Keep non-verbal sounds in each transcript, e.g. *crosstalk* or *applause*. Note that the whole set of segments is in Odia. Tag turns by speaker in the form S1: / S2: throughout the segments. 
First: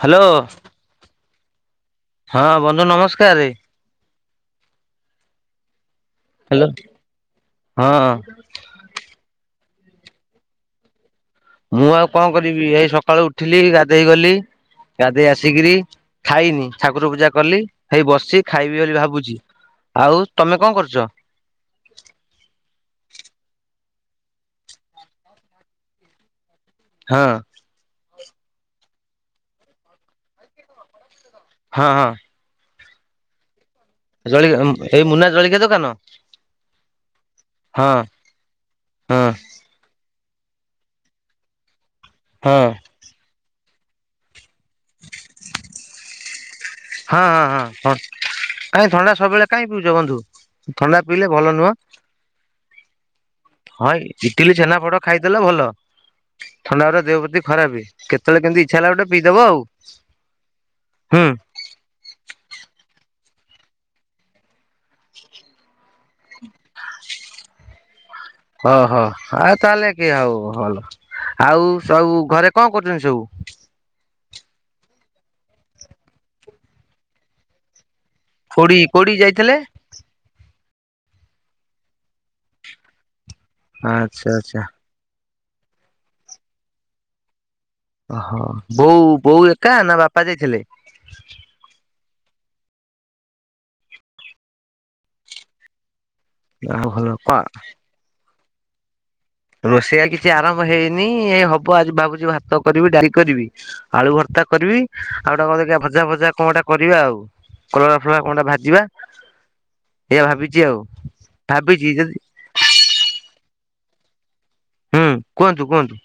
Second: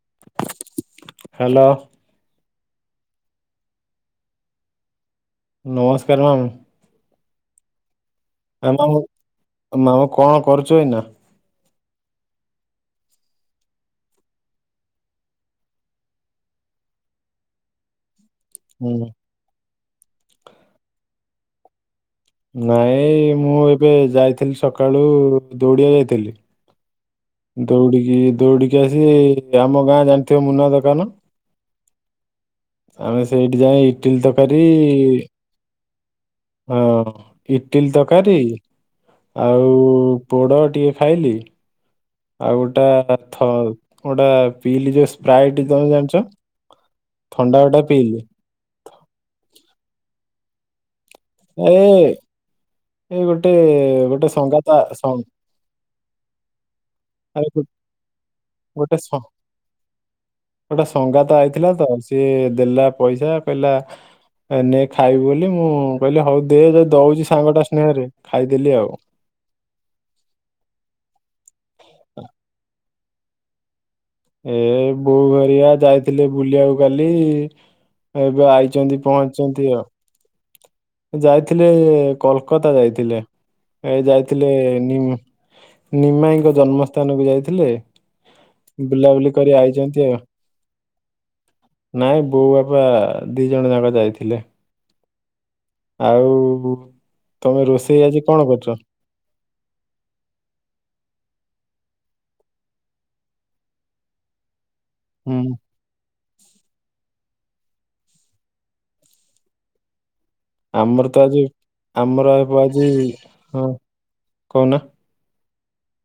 S1: ହ୍ୟାଲୋ।
S2: ହ୍ୟାଲୋ।
S1: ହଁ ବନ୍ଧୁ ନମସ୍କାର।
S2: ନମସ୍କାର ମାମୁଁ।
S1: ହ୍ୟାଲୋ ହଁ।
S2: ଆ ମାମ ମାମୁ କଣ କରୁଛ ଏଇନା?
S1: ମୁଁ ଆଉ କଣ କରିବି ଏଇ ସକାଳୁ ଉଠିଲି ଗାଧେଇ ଗଲି। ଗାଧେଇ ଆସିକିରି ଖାଇନି ଠାକୁର ପୂଜା କଲି। ହେଇ ବସିଛି ଖାଇବି
S2: ହୁଁ
S1: ବୋଲି ଭାବୁଛି ଆଉ ତମେ କଣ କରୁଛ?
S2: ନାଇଁ ମୁଁ ଏବେ ଯାଇଥିଲି ସକାଳୁ ଦୌଡିଆକୁ ଯାଇଥିଲି।
S1: ହଁ।
S2: ଦୌଡିକି ଦୌଡିକି ଆସି ଆମ ଗାଁ ଜାଣିଥିବ ମୁନା ଦୋକାନ।
S1: ହଁ ହଁ।
S2: ଆମେ ସେଇଠି ଯାଇ ଇଟିଲି
S1: ଜଳି
S2: ତରକାରୀ
S1: ଏଇ ମୁନା ଜଳଖିଆ ଦୋକାନ।
S2: ହଁ
S1: ହଁ
S2: ଇଟିଲ ତରକାରୀ
S1: ହଁ
S2: ଆଉ ଆଉ ପୋଡ ଟିକେ ଖାଇଲି ଆଉ
S1: ହଁ।
S2: ଗୋଟା ଗୋଟା ପିଇଲି ଯୋଉ ସ୍ପାଇଡି ତମେ ଜାଣିଛ।
S1: ହଁ
S2: ଥଣ୍ଡା
S1: ହଁ
S2: ଗୋଟା
S1: ହଁ
S2: ପିଇଲି।
S1: କାଇଁ ଥଣ୍ଡା ସବୁବେଳେ କାଇଁ ପିଉଛ ବନ୍ଧୁ? ଥଣ୍ଡା ପିଇଲେ ଭଲ
S2: ଏ
S1: ନୁହଁ।
S2: ଏ ଗୋଟେ
S1: ହଁ
S2: ଗୋଟେ
S1: ଇଟିଲି
S2: ସଙ୍ଗାତ
S1: ଛେନାପୋଡ ଖାଇଦେଲ ଭଲ। ଥଣ୍ଡାରେ ଦେହ ପ୍ରତି
S2: ଆରେ
S1: ଖରାପେ କେତେବେଳେ କେମିତି ଇଚ୍ଛା ହେଲା ଗୋଟେ ପିଇଦବ ଆଉ
S2: ଗୋଟେ
S1: ହୁଁ
S2: ସଙ୍ଗାତ ଆଇ ଥିଲା ତ ସିଏ ଦେଲା ପଇସା କହିଲା ନେ ଖାଇବୁ ବୋଲି ମୁଁ କହିଲି ହଉ ଦେ ଯଦି ଦଉଛି ସାଙ୍ଗଟା ସ୍ନେହରେ ଖାଇଦେଲି ଆଉ
S1: ଓହୋ ଆଉ ତାହେଲେ କିଏ ଆଉ ଭଲ ଆଉ ସବୁ ଘରେ କଣ କରୁ ଚନ୍ତି ସବୁ
S2: ଏ ବୋଉ ହେରିଆ ଯାଇଥିଲେ ବୁଲିବାକୁ କାଲି। ଏବେ
S1: କୋଉଠି
S2: ଆଇଛନ୍ତି
S1: କୋଉଠି ଯାଇଥିଲେ?
S2: ପହଞ୍ଚିଛନ୍ତି ଆଉ ଯାଇଥିଲେ କୋଲକାତା ଯାଇଥିଲେ ଏ
S1: ଆଚ୍ଛା
S2: ଯାଇଥିଲେ
S1: ଆଚ୍ଛା
S2: ନି ନିମାଇଙ୍କ ଜନ୍ମସ୍ଥାନକୁ ଯାଇଥିଲେ।
S1: ଓହୋ ବୋଉ
S2: ବୁଲାବୁଲି
S1: ବୋଉ
S2: କରି
S1: ଏକା ନା
S2: ଆଇଛନ୍ତି ଆଉ
S1: ବାପା ଯାଇଥିଲେ
S2: ନାଇଁ ବୋଉ ବାପା ଦି ଜଣ ଯାକ ଯାଇଥିଲେ ଆଉ
S1: ଭଲ କଣ
S2: ତମେ ରୋଷେଇ ଆଜି କଣ କରିଚ?
S1: ରୋଷେଇ କିଛି ଆରମ୍ଭ ହେଇନି ଏଇ ହବ ଆଜି ଭାବୁଛି ଭାତ କରିବି ଡାଲି କରିବି ଆଳୁ ଭର୍ତ୍ତା କରିବି ଆଉ
S2: ହୁଁ
S1: ଗୋଟେ କଣ ଭଜା ଭଜା କଣ ଗୋଟେ କରିବା ଆଉ କଲରା ଫଲରା କଣଟା ଭାଜିବା ଏଇଆ ଭାବି
S2: ଆମର ତ ଆଜି ଆମର ଆଜି ହଁ କହୁନା।
S1: ହୁଁ କୁହନ୍ତୁ କୁହନ୍ତୁ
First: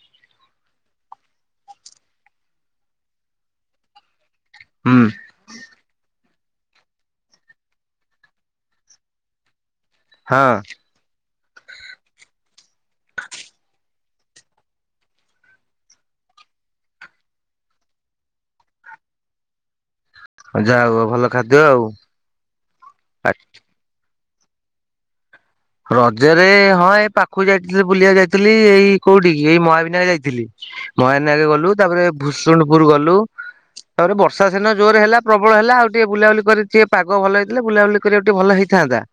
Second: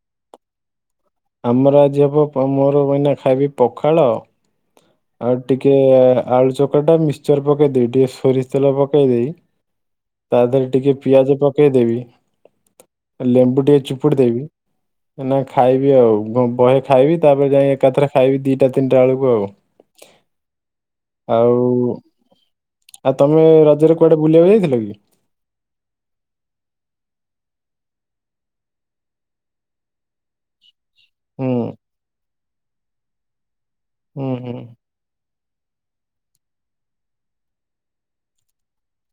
S2: ଆମର ଆଜି ହେବ ମୋର ଅଇନା ଖାଇବି ପଖାଳ
S1: ହୁଁ
S2: ଆଉ ଟିକେ ଆଳୁ ଚକଟା ମିକ୍ସଚର ପକେଇ ଦେଇ ଟିକେ ସୋରିଷ ତେଲ ପକେଇ ଦେବି ତା ଦେରେ
S1: ହଁ
S2: ଟିକେ ପିଆଜ ପକେଇଦବି ଲେମ୍ବୁ ଟିକେ ଚିପୁଡି ଦେବି ନା ଖାଇବି ଆଉ ବହେ ଖାଇବି ତାପରେ ଯାଇ ଏକାଥରେ ଖାଇବି ଦିଟା ତିନିଟା ବେଳକୁ ଆଉ
S1: ଯାହା ହଉ ଭଲ ଖାଦ୍ୟ
S2: ଆଉ ଆଉ ତମେ ରଜରେ କୁଆଡେ ବୁଲିବାକୁ ଯାଇଥିଲ କି
S1: ରଜରେ ହଁ ଏଇ ପାଖକୁ ଯାଇଥିଲି ବୁଲିବାକୁ ଯାଇଥିଲି ଏଇ କୋଉଠି କି ଏଇ ମହାବିନାୟ ଯାଇଥିଲି ମହାୟାନ
S2: ହୁଁ
S1: ଗଲୁ ତାପରେ ଭୁଷୁଣ୍ଡପୁର ଗଲୁ ତାପରେ
S2: ହୁଁ
S1: ବର୍ଷା
S2: ହୁଁ
S1: ସିନା ଜୋରେ ହେଲା ପ୍ରବଳ ହେଲା ଆଉ ଟିକେ ବୁଲାବୁଲି କରି ଟିକେ ପାଗ ଭଲ ହେଇଥିଲେ ବୁଲାବୁଲି କରିବାକୁ ଟିକେ ଭଲ ହେଇଥାନ୍ତା।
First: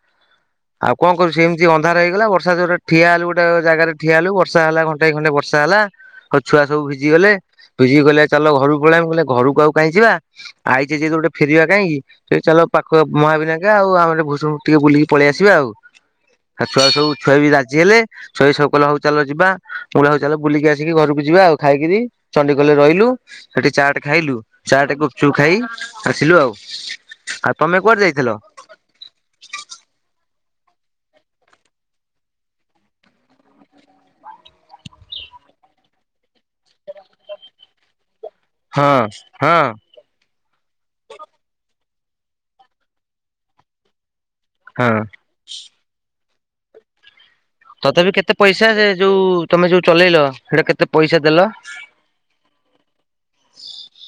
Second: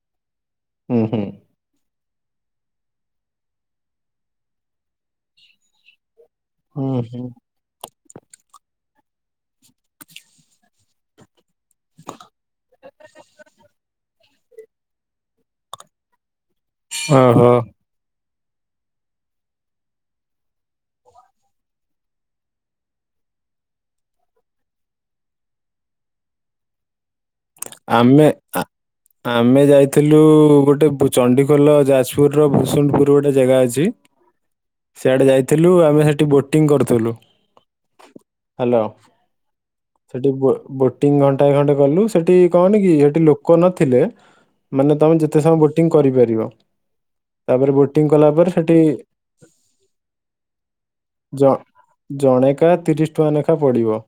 S1: ଆଉ
S2: ହୁଁ
S1: କଣ
S2: ହୁଁ
S1: କରୁ ସେମିତି ଅନ୍ଧାର ହେଇଗଲା ବର୍ଷା ଜରେ ଠିଆ ହେଲା ଗୋଟେ ଜାଗାରେ ଠିଆ ହେଲୁ ବର୍ଷା ହେଲା ଘ ଘଣ୍ଟାଏ ଖଣ୍ଡେ ବର୍ଷା ହେଲା ଆଉ ଛୁଆ ସବୁ
S2: ହୁଁ
S1: ଭିଜି
S2: ହୁଁ
S1: ଗଲେ ଭିଜିଗଲେ ଚାଲ ଘରକୁ ପଳେଇବା ମୁଁ କଇଲି ଘରକୁ ଆଉ କାହିଁ ଯିବା ଆଇ ଯେ ଗୋଟେ ଫେରିବା କାହିଁକି ସେ ଚାଲ ପାଖ ମହାବିନାୟକ ଆଉ ଆମର ଭୂଷଣ୍ତ ଟିକେ ବୁଲିକି ପଳେଇ ଆସିବା ଆଉ ଆଉ ଛୁଆ ସବୁ ଉଛୁଆ
S2: ଓହୋ
S1: ହେଇକି ରାଜି ହେଲେ। ଛୁଆ ସବୁ କହିଲେ ହଉ ଚାଲ ଯିବା ମୁଁ ହଉ ଚାଲ ବୁଲିକି ଆସିକି ଘରକୁ ଯିବା ଆଉ ଖାଇକିରି ଚଣ୍ଡିଖୋଲ ରେ ରହିଲୁ ସେଠି ଚାଟ୍ ଖାଇଲୁ ଚାଟ୍ ଗୁପ୍‌ଚୁପ୍ ଖାଇ ଆସିଲୁ ଆଉ ଆଉ ତମେ କୁଆଡେ
S2: ଆମେ
S1: ଯାଇଥିଲ?
S2: ଆମେ ଯାଇଥିଲୁ ଗୋଟେ ଚଣ୍ଡିଖୋଲ ଯାଜପୁର ର ଭୁସୁଣ୍ଡପୁରୁ ଗୋଟେ ଜାଗା ଅଛି ସେଆଡେ ଯାଇଥିଲୁ ଆମେ ସେଠି ବୋଟିଂ କରୁଥିଲୁ। ହ୍ୟାଲୋ
S1: ହଁ ହଁ
S2: ସେଠି ବୋଟିଂ ଘଣ୍ଟାଏ ଘଣ୍ଟେ କଲୁ ସେଠି କହନ କି ସେଠି ଲୋକ ନଥିଲେ
S1: ହଁ
S2: ମାନେ ତମେ ଯେତେ ସମୟ ବୋଟିଂ କରିପାରିବ। ତାପରେ ବୋଟିଂ
S1: ତଥାପି
S2: କଲା
S1: କେତେ
S2: ପରେ
S1: ପଇସା
S2: ସେଠି
S1: ସେ ଯୋଉ ତମେ ଯୋଉ ଚଲେଇଲ ସେଇଟା କେତେ ପଇସା ଦେଲ
S2: ଜ- ଜଣେକା ତିରିଶି ଟଙ୍କା ଲେଖା ପଡିବ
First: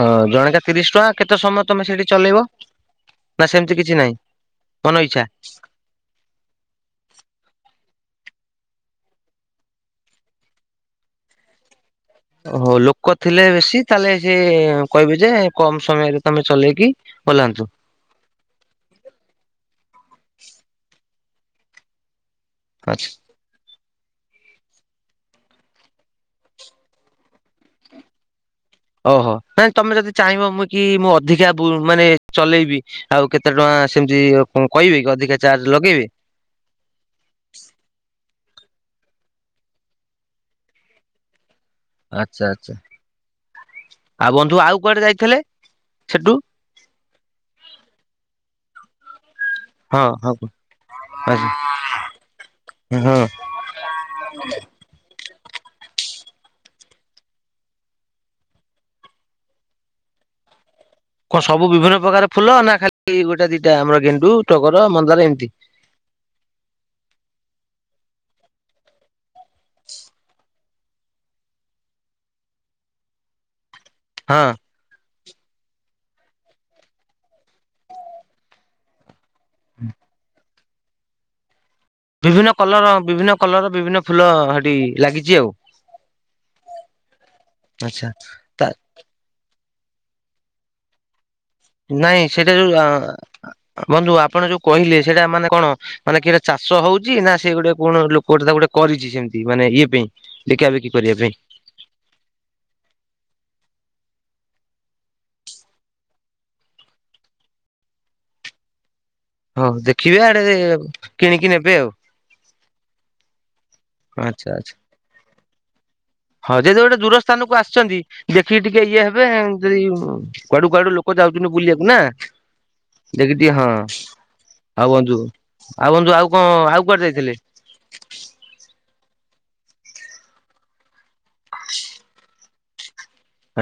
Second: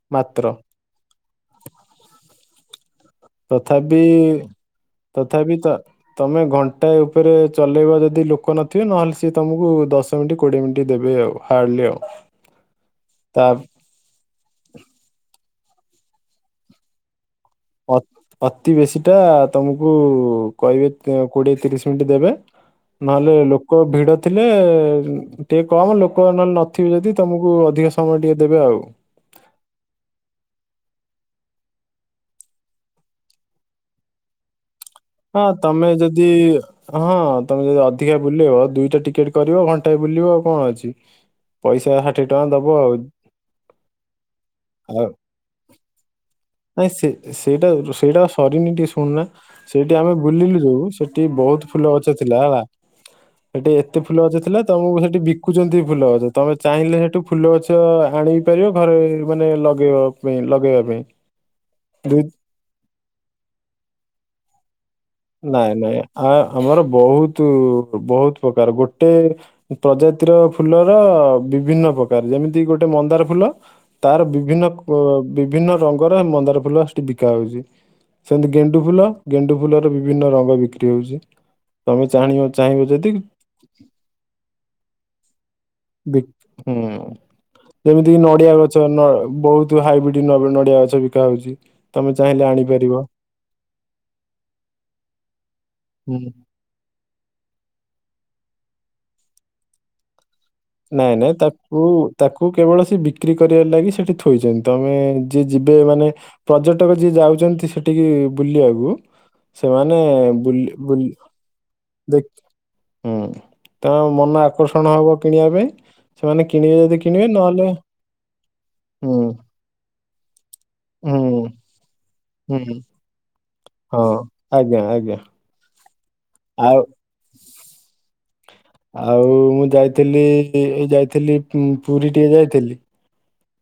S1: ହଁ
S2: ମାତ୍ର
S1: ଜଣେକା ତିରିଶି ଟଙ୍କା, କେତେ ସମୟ ତମେ ସେଇଠି ଚଲେଇବ? ନା ସେମିତି କିଛି
S2: ତଥାପି
S1: ନାହିଁ ମନ ଇଚ୍ଛା?
S2: ତଥାପି ତ ତମେ ଘଣ୍ଟାଏ ଉପରେ ଚଲେଇବ ଯଦି ଲୋକ ନଥିବେ ନହେଲେ ସିଏ ତୁମକୁ ଦଶ ମିନିଟ୍ କୋଡ଼ିଏ ମିନିଟ୍ ଦେବେ ଆଉ। ହାର୍ଡଲି ଆଉ
S1: ଓହୋ ଲୋକ
S2: ତା
S1: ଥିଲେ ବେଶୀ ତାହେଲେ ସିଏ କହିବେ ଯେ କମ ସମୟରେ ତମେ ଚଲେଇକି ଓଲାନ୍ତୁ।
S2: ଅତି ବେଶୀ ଟା ତମକୁ କହିବେ କୋଡିଏ ତିରିଶ ମିନିଟ୍ ଦେବେ
S1: ଆଚ୍ଛା।
S2: ନହେଲେ ଲ ଲୋକ ଭିଡ ଥିଲେ ଟିକେ କମ ଲୋକ ନହେଲେ ନଥିବେ ଯଦି ତମକୁ ଅଧିକ ସମୟ ଟିକେ ଦେବେ ଆଉ।
S1: ଓହୋ ନାଇଁ ତମେ ଯଦି ଚାହିଁବ ମୁଁ କି ମୁଁ ଅଧିକା ମାନେ ଚଲେଇବି। ଆଉ କେତେ ଟଙ୍କା ସେମିତି କହିବେ କି? ଅଧିକା
S2: ହଁ
S1: ଚାର୍ଜ
S2: ତମେ
S1: ଲଗେଇବେ?
S2: ଯଦି ହଁ ତମେ ଯଦି ଅଧିକା ବୁଲିବ ଦିଇଟା ଟିକେଟ କରିବ ଘଣ୍ଟାଏ ବୁଲିବ ଆଉ କଣ ଅଛି। ପଇସା ଷାଠିଏ ଟଙ୍କା
S1: ଆଚ୍ଛା
S2: ଦବ
S1: ଆଚ୍ଛା
S2: ଆଉ।
S1: ଆଉ ବନ୍ଧୁ ଆଉ କୁଆଡେ ଯାଇଥିଲେ ସେଠୁ?
S2: ନାଇଁ ସେ ସେଇଟା ସେଇଟା ସରିନି ଟିକେ ଶୁଣୁନା ସେଇଠି
S1: ହଁ
S2: ଆମେ
S1: ହଁ କୁହ।
S2: ବୁଲିଲୁ ଯୋଉ ସେଠି ବହୁତ ଫୁଲ ଗଛ ଥିଲା ହେଲା।
S1: ହୁଁ ହୁଁ
S2: ସେଠି ଏତେ ଫୁଲ ଗଛ ଥିଲା ତମକୁ ସେଠି ବିକୁଛନ୍ତି ଫୁଲ ଗଛ ତମେ ଚାହିଁଲେ ସେଠୁ ଫୁଲ ଗଛ ଆଣି ପାରିବ ଘରେ ମାନେ ଲଗେଇବ। ପାଇଁ ଲଗେଇବା ପାଇଁ
S1: କଣ ସବୁ ବିଭିନ୍ନ
S2: ଦୁଇ
S1: ପ୍ରକାର ଫୁଲ ନା ଖାଲି ଗୋଟେ ଦିଟା ଆମର ଗେଣ୍ଡୁ, ଟଗର, ମନ୍ଦାର ଏମିତି
S2: ନାଇଁ ନାଇଁ ଆ ଆମର ବହୁତ ବହୁତ ପ୍ରକାର ଗୋଟେ ପ୍ରଜାତିର ଫୁଲର ବିଭିନ୍ନ ପ୍ରକାର ଯେମିତି ଗୋଟେ ମନ୍ଦାର ଫୁଲ ତାର
S1: ହଁ।
S2: ବିଭିନ୍ନ ବିଭିନ୍ନ ରଙ୍ଗର ମନ୍ଦାର ଫୁଲ ସେଠି ବିକା ହଉଛି ସେମିତି ଗେଣ୍ଡୁ ଫୁଲ ଗେଣ୍ଡୁ ଫୁଲର ବିଭିନ୍ନ ରଙ୍ଗ ବିକ୍ରି ହେଉଛି ତମେ ଚାଣିବ
S1: ବିଭିନ୍ନ କଲର
S2: ଚାହିଁବ ଯଦି
S1: ବିଭିନ୍ନ କଲର ର ବିଭିନ୍ନ ଫୁଲ ସେଠି ଲାଗିଛି ଆଉ।
S2: ହୁଁ
S1: ଆଚ୍ଛା।
S2: ଯେମିତିକ ନଡିଆ
S1: ତା
S2: ଗଛ ବହୁତ ହାଇବ୍ରିଡ ନଡିଆ ଗଛ ବିକା ହଉଛି ତମେ
S1: ନାଇଁ
S2: ଚାହିଁଲେ
S1: ସେଇଟା ଯୋଉ
S2: ଆଣିପାରିବ
S1: ଆ ଆପଣ ଯୋଉ କହିଲେ ସେଇଟା ମାନେ କଣ
S2: ହୁଁ
S1: ମାନେ କିଟା ଚାଷ ହଉଛି ନା ସେ ଗୋଟେ କଣ ଲୋକୋଟେ ତାକୁ ଗୋଟେ କରିଛି ସେମିତି ମାନେ ଇଏ ପାଇଁ ବିକା ବିକି
S2: ନାଇଁ
S1: କରିବା ପାଇଁ
S2: ନାଇଁ ତା କୁ ତାକୁ କେବଳ ସେ ବିକ୍ରି କରିବାର ଲାଗି ସେଠି ଥୋଇଛନ୍ତି। ତମେ ଯିଏ ଯିବେ ମାନେ ପର୍ଯ୍ୟଟକ ଯିଏ ଯାଉଛନ୍ତି ସେଠିକି ବୁଲିବାକୁ
S1: ହଉ
S2: ସେମାନେ
S1: ଦେଖିବେ ଆଡେ
S2: ବୁଲି ବୁଲି
S1: କିଣିକି ନେବେ ଆଉ
S2: ଦେଖ ହୁଁ ତ ମନ
S1: ଆଚ୍ଛା ଆଚ୍ଛା
S2: ଆକର୍ଷଣ ହବ। କିଣିବା ପାଇଁ ସେମାନେ
S1: ହଁ ଯଦି
S2: କିଣିବେ
S1: ଗୋଟେ ଦୂର
S2: କିଣିବେ
S1: ସ୍ଥାନକୁ
S2: ନହେଲେ
S1: ଆସିଛନ୍ତି ଦେଖିକି ଟିକେ ଇଏ
S2: ହୁଁ
S1: ହେବେ ଯଦି କୁଆଡୁ କୁଆଡୁ ଲୋକ
S2: ହୁଁ
S1: ଯାଉଛନ୍ତିଛନ୍ତି ବୁଲିବାକୁ ନା
S2: ହୁଁ
S1: ଦେଖି ଟିକେ ହଁ
S2: ଆଜ୍ଞା
S1: ହଉ
S2: ଆଜ୍ଞା
S1: ବନ୍ଧୁ ଆଉ ବନ୍ଧୁ ଆଉ କଣ ଆଉ କୁଆଡେ ଯାଇଥିଲେ?
S2: ଆଉ ମୁଁ ଯାଇଥିଲି ଏ ଯାଇଥିଲି ପୁରୀ ଟିକେ ଯାଇଥିଲି।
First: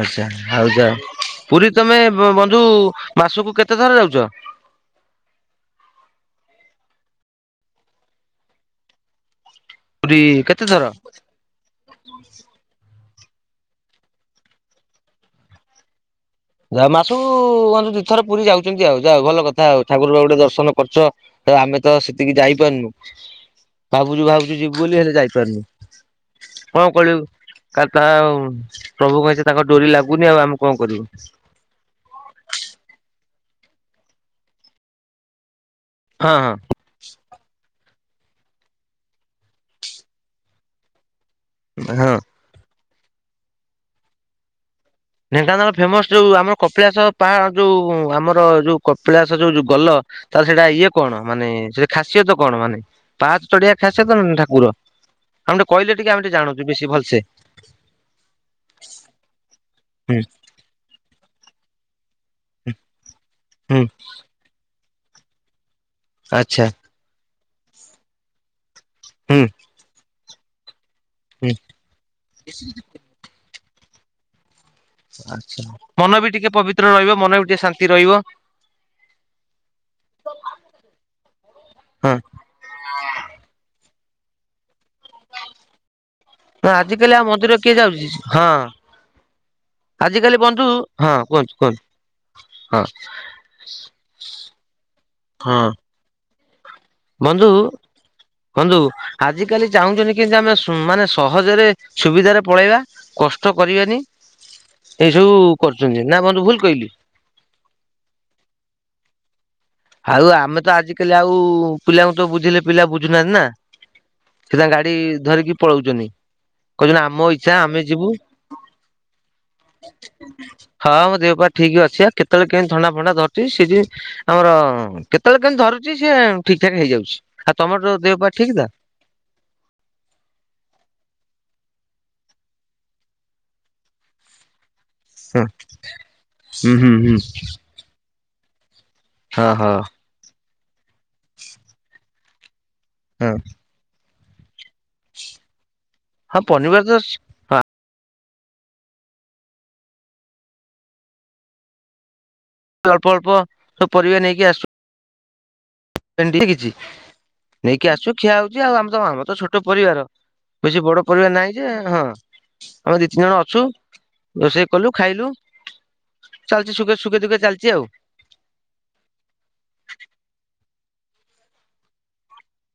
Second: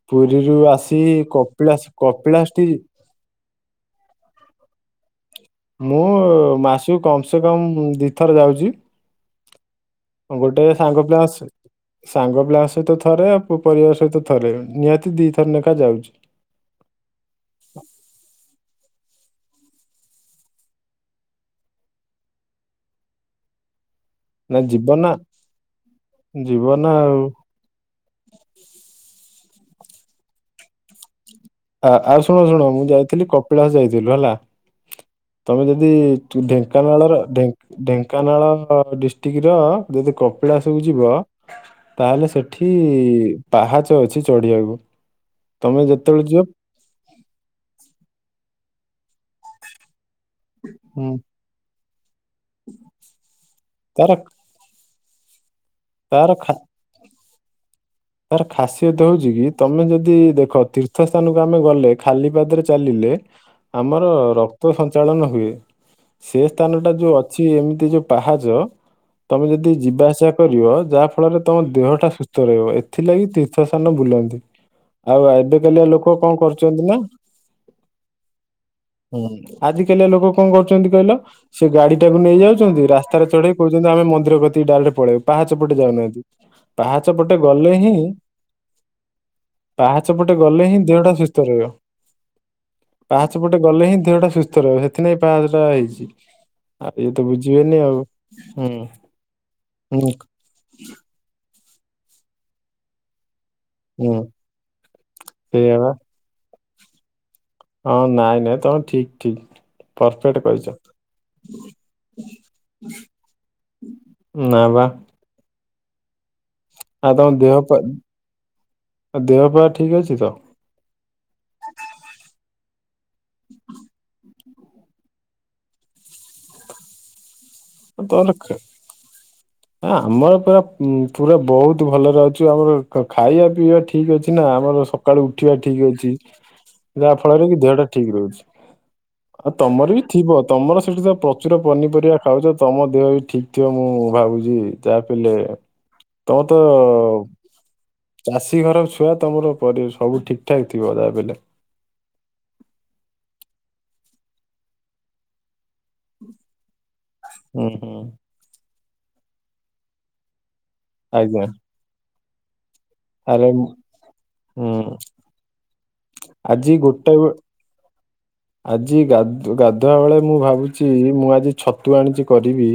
S1: ଆଚ୍ଛା
S2: ପୁରୀରୁ
S1: ଆଉ ଯା
S2: ଆସି
S1: ପୁରୀ
S2: କପିଳାସ
S1: ତମେ ବନ୍ଧୁ
S2: କପିଳାସଟି
S1: ମାସକୁ କେତେ ଥର ଯାଉଛ?
S2: ମୁଁ ମାସକୁ କମ ସେ କମ ଦିଥର ଯାଉଛି।
S1: ପୁରୀ
S2: ହଁ
S1: କେତେ
S2: ଗୋଟେ
S1: ଥର?
S2: ସାଙ୍ଗ ପିଲା ଅସୁ ସାଙ୍ଗ ପିଲାଙ୍କ ସହିତ ଥରେ ଆଉ ପରିବାର ସହିତ ଥରେ ନିହାତି ଦି ଥର ଲେଖା ଯାଉଛ।
S1: ଯା ମାସକୁୁ ଦୁଇ ଥର ପୁରୀ ଯାଉଛନ୍ତି ଆଉ ଯା ଭଲ କଥା ଆଉ ଠାକୁର ଙ୍କୁ ଟିକେ ଗୋଟେ ଦର୍ଶନ କରଛ। ତ ଆମେ ତ ସେତିକି ଯାଇପାରୁନୁ।
S2: ହ
S1: ଭାବୁଚି-ଭାବୁଚି ଯିବି ବୋଲି ହେଲେ ଯାଇପାରୁନି,
S2: ଯିବ ନା
S1: କଣ
S2: ଆଉ
S1: *unintelligible* *unintelligible* ପ୍ରଭୁଙ୍କ ଇଚ୍ଛା ତାଙ୍କ ଡୋରି ଲାଗୁନି ଆଉ ଆମେ କଣ କରିବୁ।
S2: ଆ ଆଉ ସବୁ ଶୁଣୁ ମୁଁ ଯାଇଥିଲି କପିଳାସ ଯାଇଥିଲୁ ହେଲା, ତମେ ଯଦି
S1: ହଁ
S2: *unintelligible*
S1: ହଁ
S2: ଢେଙ୍କାନାଳର ଢେଙ୍କାନାଳ ଡିଷ୍ଟ୍ରିକ୍ଟର ଯଦି କପିଳାସ କୁ ଯିବ
S1: ହଁ।
S2: ତାହେଲେ ସେଠି ପାହାଚ ଅଛି ଚଢିଆକୁ।
S1: ଢେଙ୍କାନାଳ ଫେମସ୍ ଯୋଉ ଆମର କପିଳାସ ପାହା ଯୋଉ ଆମର ଯୋଉ କପିଳାସ ଯୋଉ ଗଲ ତାହେଲେ ସେଇଟା ଇଏ
S2: ହୁଁ,
S1: କଣ ମାନେ ସେ ଖାସିୟତ କଣ ମାନେ ପାହାଚ ଚଢିଆ
S2: ତାର
S1: ଖାସିୟତ ଠାକୁର ଆମେ ଟିକେ କହିଲେ ଟିକେ ଆମେ ଟିକେ
S2: ତାର
S1: ଜାଣନ୍ତୁ ବେଶୀ ଭଲସେ।
S2: ତାର ଖାସିୟତ ହଉଚି କି ତମେ ଯଦି
S1: ହୁଁ
S2: ଦେଖ ତୀର୍ଥ ସ୍ଥାନକୁ ଆମେ ଗଲେ ଖାଲି ପାଦରେ ଚାଲିଲେ
S1: ହୁଁ
S2: ଆମର ରକ୍ତ ସଞ୍ଚାଳନ ହୁଏ। ସେ
S1: ଆଚ୍ଛା
S2: ସ୍ଥାନଟା ଯୋଉ ଅଛି ଏମ୍ତି ଯୋଉ ପାହାଚ,
S1: ହୁଁ
S2: ତମେ ଯଦି ଯିବା ଆସିବା କରିବ ଯା ଫଳରେ
S1: ହୁଁ।
S2: ତମ ଦେହଟା ସୁସ୍ଥ ରହିବ, ଏଥିଲାଗି ତୀର୍ଥ ସ୍ଥାନ ବୁଲନ୍ତି। ଆଉ ଏବେକାଲିଆ ଲୋକ
S1: ମନ ବି
S2: କଣ
S1: ଟିକେ
S2: କରୁଛନ୍ତି
S1: ପବିତ୍ର
S2: ନା
S1: ରହିବ ମନ ବି ଟିକେ ଶାନ୍ତି ରହିବ।
S2: ହୁଁ ଆଜି କାଲିଆ ଲୋକ କଣ କରୁଚନ୍ତି କହିଲ ସେ ଗାଡି ଟାକୁ ନେଇଯାଉଚନ୍ତି ରାସ୍ତାରେ ଚ କହୁଚନ୍ତି ଆମେ ମନ୍ଦିର କତିକି ଡାଇରେକ୍ଟ୍ ପଳେଇବୁ, ପାହାଚ ପଟେ ଯାଉନାହାନ୍ତି। ପାହାଚ
S1: ଆଜିକାଲି ଆଉ
S2: ପଟେ
S1: ମନ୍ଦିର
S2: ଗଲେ
S1: କିଏ
S2: ହିଁ
S1: ଯାଉଚି ହଁ।
S2: ପାହାଚ ପଟେ
S1: ଆଜିକାଲି ବନ୍ଧୁ
S2: ଗଲେ ହିଁ
S1: ହଁ
S2: ଦେହଟା ସୁସ୍ଥ
S1: କୁହନ୍ତୁ
S2: ରହିବ।
S1: କୁହନ୍ତୁ ହଁ।
S2: ପାହାଚ ପଟେ ଗଲେ ହିଁ ଦେହଟା ସୁସ୍ଥ ରହିବ, ସେଥିିନେଇ ପାହାଚଟା ହେଇଚି। ହୁଁ
S1: ବନ୍ଧୁ-ବନ୍ଧୁ, ଆଜି କାଲି
S2: ହୁଁ
S1: ଚାହୁଁଚନ୍ତି କିନ୍ତି ଆମେ ହଁ ମାନେ ସହଜରେ ସୁବିଧାରେ ପଳେଇବା। କଷ୍ଟ କରିବାନି
S2: ହୁଁ
S1: ଏଇସବୁ
S2: ସେଇଆ ବା
S1: କରୁଚନ୍ତି, ନା ବନ୍ଧୁ ଭୁଲ୍ କହିଲି?
S2: ହଁ ନାଇଁ-ନାଇଁ ତମେ ଠିକ୍-ଠିକ୍।
S1: ଆଉ ଆମେ ତ ଆଜିକାଲି ଆଉ ପିଲାଙ୍କୁ ତ ବୁଝେଇଲେ ପିଲା ବୁଝୁନାହାନ୍ତି ନା। ସେ
S2: ନାଁ
S1: ତାଙ୍କ
S2: ବା।
S1: ଗାଡି ଧରିକି ପଳଉଚନ୍ତି। କହୁଚନ୍ତି
S2: ଆଉ
S1: ଆମ
S2: ତମ
S1: ଇଛା
S2: ଦେହ ପା
S1: ଆମେ ଯିବୁ।
S2: ଦେହ ପା ଠିକ୍ ଅଛି ତ?
S1: ହଁ ମୋ ଦେହପା ଠିକ୍ ଅଛି ଆ କେତଳେ କେନ୍ତି ଥଣ୍ଡା ଫଣ୍ଡା ଧରିଚି ସିଜିନ୍ ଆମର ହଁ କେତଳେ କେନ୍ତି ଧରୁଚି ସିଏ ଠିକ୍ ଠାକ୍ ହେଇଯାଉଚି।
S2: *inaudible* ହ ଆମର ପୁରା-ପୁରା ବହୁତ୍ ଭଲରେ ଅଛୁ, ଆମର ଖାଇବା ପିଇବା ଠିକ୍ ଅଛି ନା ଆମର ସ କାଳୁ ଉଠିବା ଠିକ୍ ଅଛି,
S1: ହୁଁ ହୁଁ
S2: ଯାହା
S1: ହୁଁ।
S2: ଫଳରେ କି ଦେହଟା ଠିକ୍ ରହୁଚି,
S1: ହଁ
S2: ଆଉ
S1: ହଁ
S2: ତମର ବି ଥିବ ତମର ସେଠି ତ ପ୍ରଚୁର ପନିପରିବା ଖାଉଚ ତମ ଦେହ ବି
S1: ହଁ
S2: ଠିକ ଥିବ ମୁଁ ଭାବୁଚି, ଯାହା ପିଲେ
S1: ହଁ
S2: ତମର ତ
S1: ପନିପରିବା ତ ହଁ
S2: ଚାଷୀ ଘର ଛୁଆ ତମର ପରି ସବୁ ଠିକ୍ ଠାକ୍ ଥିବ ଯା ବି ହେଲେ।
S1: ଅଳ୍ପ-ଅଳ୍ପ ସବୁ ପରିବା ନେଇକି ଆସୁ। ଭେଣ୍ଡି କିଛି
S2: ହୁଁ
S1: ନେଇକି
S2: ହୁଁ।
S1: ଆସୁଚୁ ଖିଆ ହଉଚି ଆଉ, ଆମର ତ ଆମର ତ ଛୋଟ ପରିବାର। ବେଶି ବଡ ପରିବାର
S2: ଆଜ୍ଞା
S1: ନାହିଁ ଯେ ହଁ। ଆମେ ଦି ତିନି ଜଣ
S2: ଆରେ
S1: ଅଛୁ
S2: ମୁଁ-
S1: ରୋଷେଇ କଲୁ
S2: ହୁଁ
S1: ଖାଇଲୁ।
S2: ଆଜି
S1: ଚାଲିଚି ସୁଖେ
S2: ଗୋଟେ
S1: ସୁୁଖେ
S2: ବେ
S1: ଦୁଃଖେ ଚାଲିଚି ଆଉ।
S2: ଆଜି ଗାଦ୍ ଗାଧୁଆ ବେଳେ ମୁଁ ଭାବୁଚି ମୁଁ ଆଜି ଛତୁ ଆଣିଚି କରିବି।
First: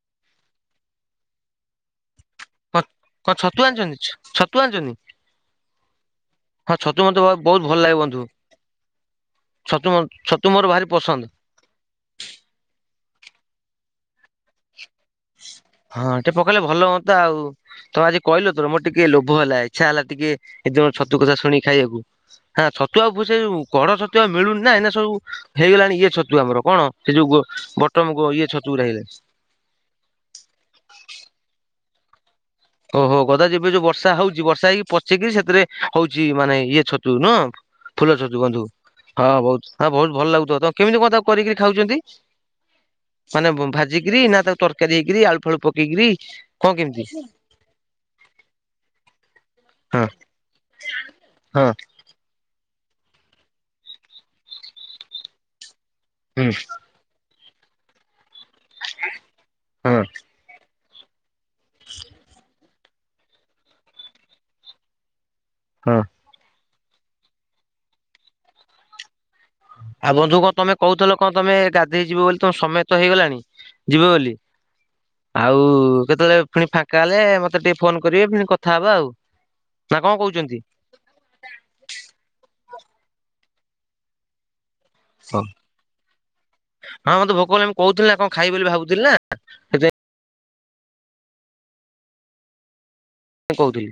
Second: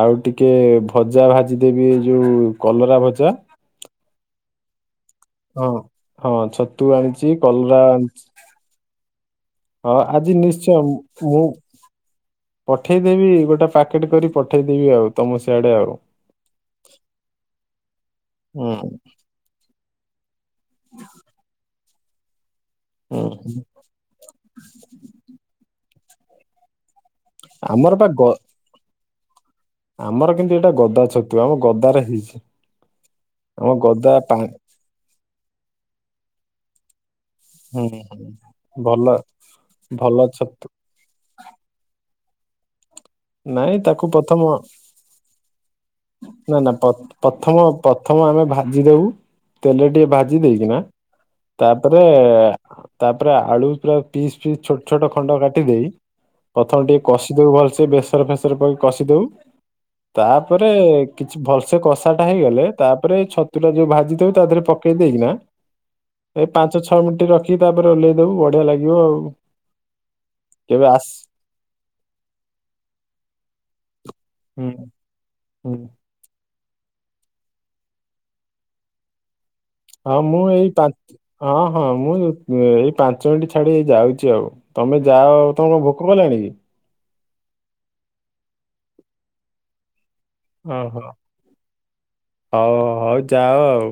S2: ଆଉ ଟିକେ ଭଜା ଭାଜିଦେବି ଏଯୋଉ
S1: କଣ
S2: କଲରା
S1: କଣ
S2: ଭଜା।
S1: ଛତୁ ଆଣିଚନ୍ତି ଛତୁ ଆଣିଚନ୍ତି?
S2: ହଁ-ହଁ ଛତୁ ଆଣିଚି
S1: ବହୁତ ଭଲ
S2: କଲରା
S1: ଲାଗେ ବନ୍ଧୁ
S2: ଆଣିଚି।
S1: ଛତୁ
S2: ହଁ, ଆଜି
S1: ଛତୁ ମୋର
S2: ନିଶ୍ଚୟ
S1: ଭାରି ପସନ୍ଦ।
S2: ମୁଁ ପଠେଇଦବି ଗୋଟେ ପାକେଟି କରିକ୍
S1: ହଁ ଟିକେ ପକେଇଲେ ଭଲ ହୁଅନ୍ତା ଆଉ। ତମେ ଆଜି କହିଲ ତୋର
S2: ହୁଁ
S1: ମୋର ଟିକେ ଲୋବ୍ ଭ ହେଲା ଇଛା ହେଲା ଟିକେ ଏଦ ଛତୁ କଥା ଶୁଣି ଖାଇବାକୁ। ହାଁ ଛତୁ ଆଉକୁ ସେ
S2: ହୁଁ।
S1: କଢ ଛତୁ ଛତୁ ଆଉ ମିଳୁନି ନା ଏଇନା ସବୁ ହେଇଗଲାଣି ଇଏ ଛତୁ ଆମର କଣ ସେ ଯୋଉ
S2: ଆମର ପା
S1: ବଟମ
S2: ଗ
S1: ଇଏ ଛତୁ। ଚୁରା ହେଇଗଲାଣି।
S2: ଆମର କିନ୍ତୁ ଏଇଟା ଗଦା ଛତୁ ଆମ ଗଦାରେ ହେଇଚି।
S1: ଓହୋ ଗଦା ଯୋ ଏବେ ଯୋଉ ବର୍ଷା ହଉଚି ବର୍ଷା ହେଇକି ପଚିକିରି ସେଥିରେ ହଉଚି ମାନେ ଇଏ ଛତୁ ନୁହଁ।
S2: ହୁଁ
S1: ଫୁଲ
S2: ହୁଁ
S1: ଛଚୁ ବନ୍ଧୁ।
S2: ଭଲ
S1: ହଁ ବହୁତ୍ ହଁ ବହୁତ୍ ଭଲ ଲାଗୁଥିବ ତ କେମିତି କଣ ତାକୁ କରିକିରି ଖାଉଚନ୍ତି? ମାନେ
S2: ନାଇଁ ତାକୁ
S1: ଭାଜିକିରି ନା
S2: ପ୍ରଥମ
S1: ତାକୁ ତରକାରୀ ହେଇକିରି ଆଳୁ ଫାଳୁ ପକେଇକିରି
S2: ନା ନା
S1: କଣ
S2: ପ-
S1: କେମିତି?
S2: ପ୍ରଥମ ପ୍ରଥମ ଆମେ ଭାଜିଦଉ। ତେଲେରେ
S1: ହଁ
S2: ଟିକେ ଭାଜି ଦେଇକିନା
S1: ହଁ
S2: ତାପରେ ତାପରେ ତାପରେ ଆଳୁ ପୁରା ପିସ୍ ପିସ୍ ଛୋଟ୍ ଛୋଟ୍ ଖଣ୍ଡ କାଟିଦେଇ
S1: ହୁଁ
S2: ପ୍ରଥମେ ଟିକେ କଷିଦଉ ଭଲ୍ ସେ ବେସର ଫେସର ଫେସର କରି କଷି ଦଉ,
S1: ହଁ
S2: ତାପରେ କିଛି ଭଲସେ କଷା ଟା ହେଇଗଲେ ତାପରେ ଛତୁ ଟା ଯୋଉ ଭାଜିଦଉ ତା ଦେହରେ ପକେଇ ଦେଇକିନା
S1: ହଁ।
S2: ଏଇ ପାଞ୍ଚ ଛଅ ମିନିଟ୍ ରଖିକି ତାପରେ ଓହ୍ଲେଇ ଦବୁ ବଢିଆ ଲାଗିବ ଆଉ।
S1: ଆଉ ବନ୍ଧୁ କଣ ତମେ
S2: କେବେ ଆସ
S1: କହୁଥିଲ କଣ ତମେ ଗାଧେଇ ଯିବ ବୋଲି ତମ ସମୟତ ହେଇଗଲାଣି ଯିବ ବେଲି।
S2: ହୁଁ
S1: ଆଉ
S2: ହୁଁ
S1: କେତେବେଳେ ଫୁଣି ଫାଙ୍କା ହେଲେ ମତେ ଟିକେ ଫୋନ କରିବେ ଫିଣି କଥା ହବା ଆଉ। ନା କଣ
S2: ହଁ ମୁଁ
S1: କହୁଛନ୍ତି?
S2: ଏଇ ପା-ହଁ ହଁ ମୁଁ ଏଇ ପାଞ୍ଚ ମିଣ୍ଟି ଛାଡିକି ଯାଉଚି ଆଉ। ତମେ ଯାଅ,
S1: ହଁ
S2: ତମୁକୁ ଭୋକ କଲାଣି କି?
S1: ହଁ ମତେ ଭୋକ କଲାଣି ମୁଁ କହୁଥିଲ ନା କଣ ଖାଇବି ବୋଲି ଭାବୁଥିଲି ନା। *inaudible*
S2: ଅ ହ, ହଉ ହଉ ଯାଅ
S1: କହୁଥିଲି।
S2: ଆଉ।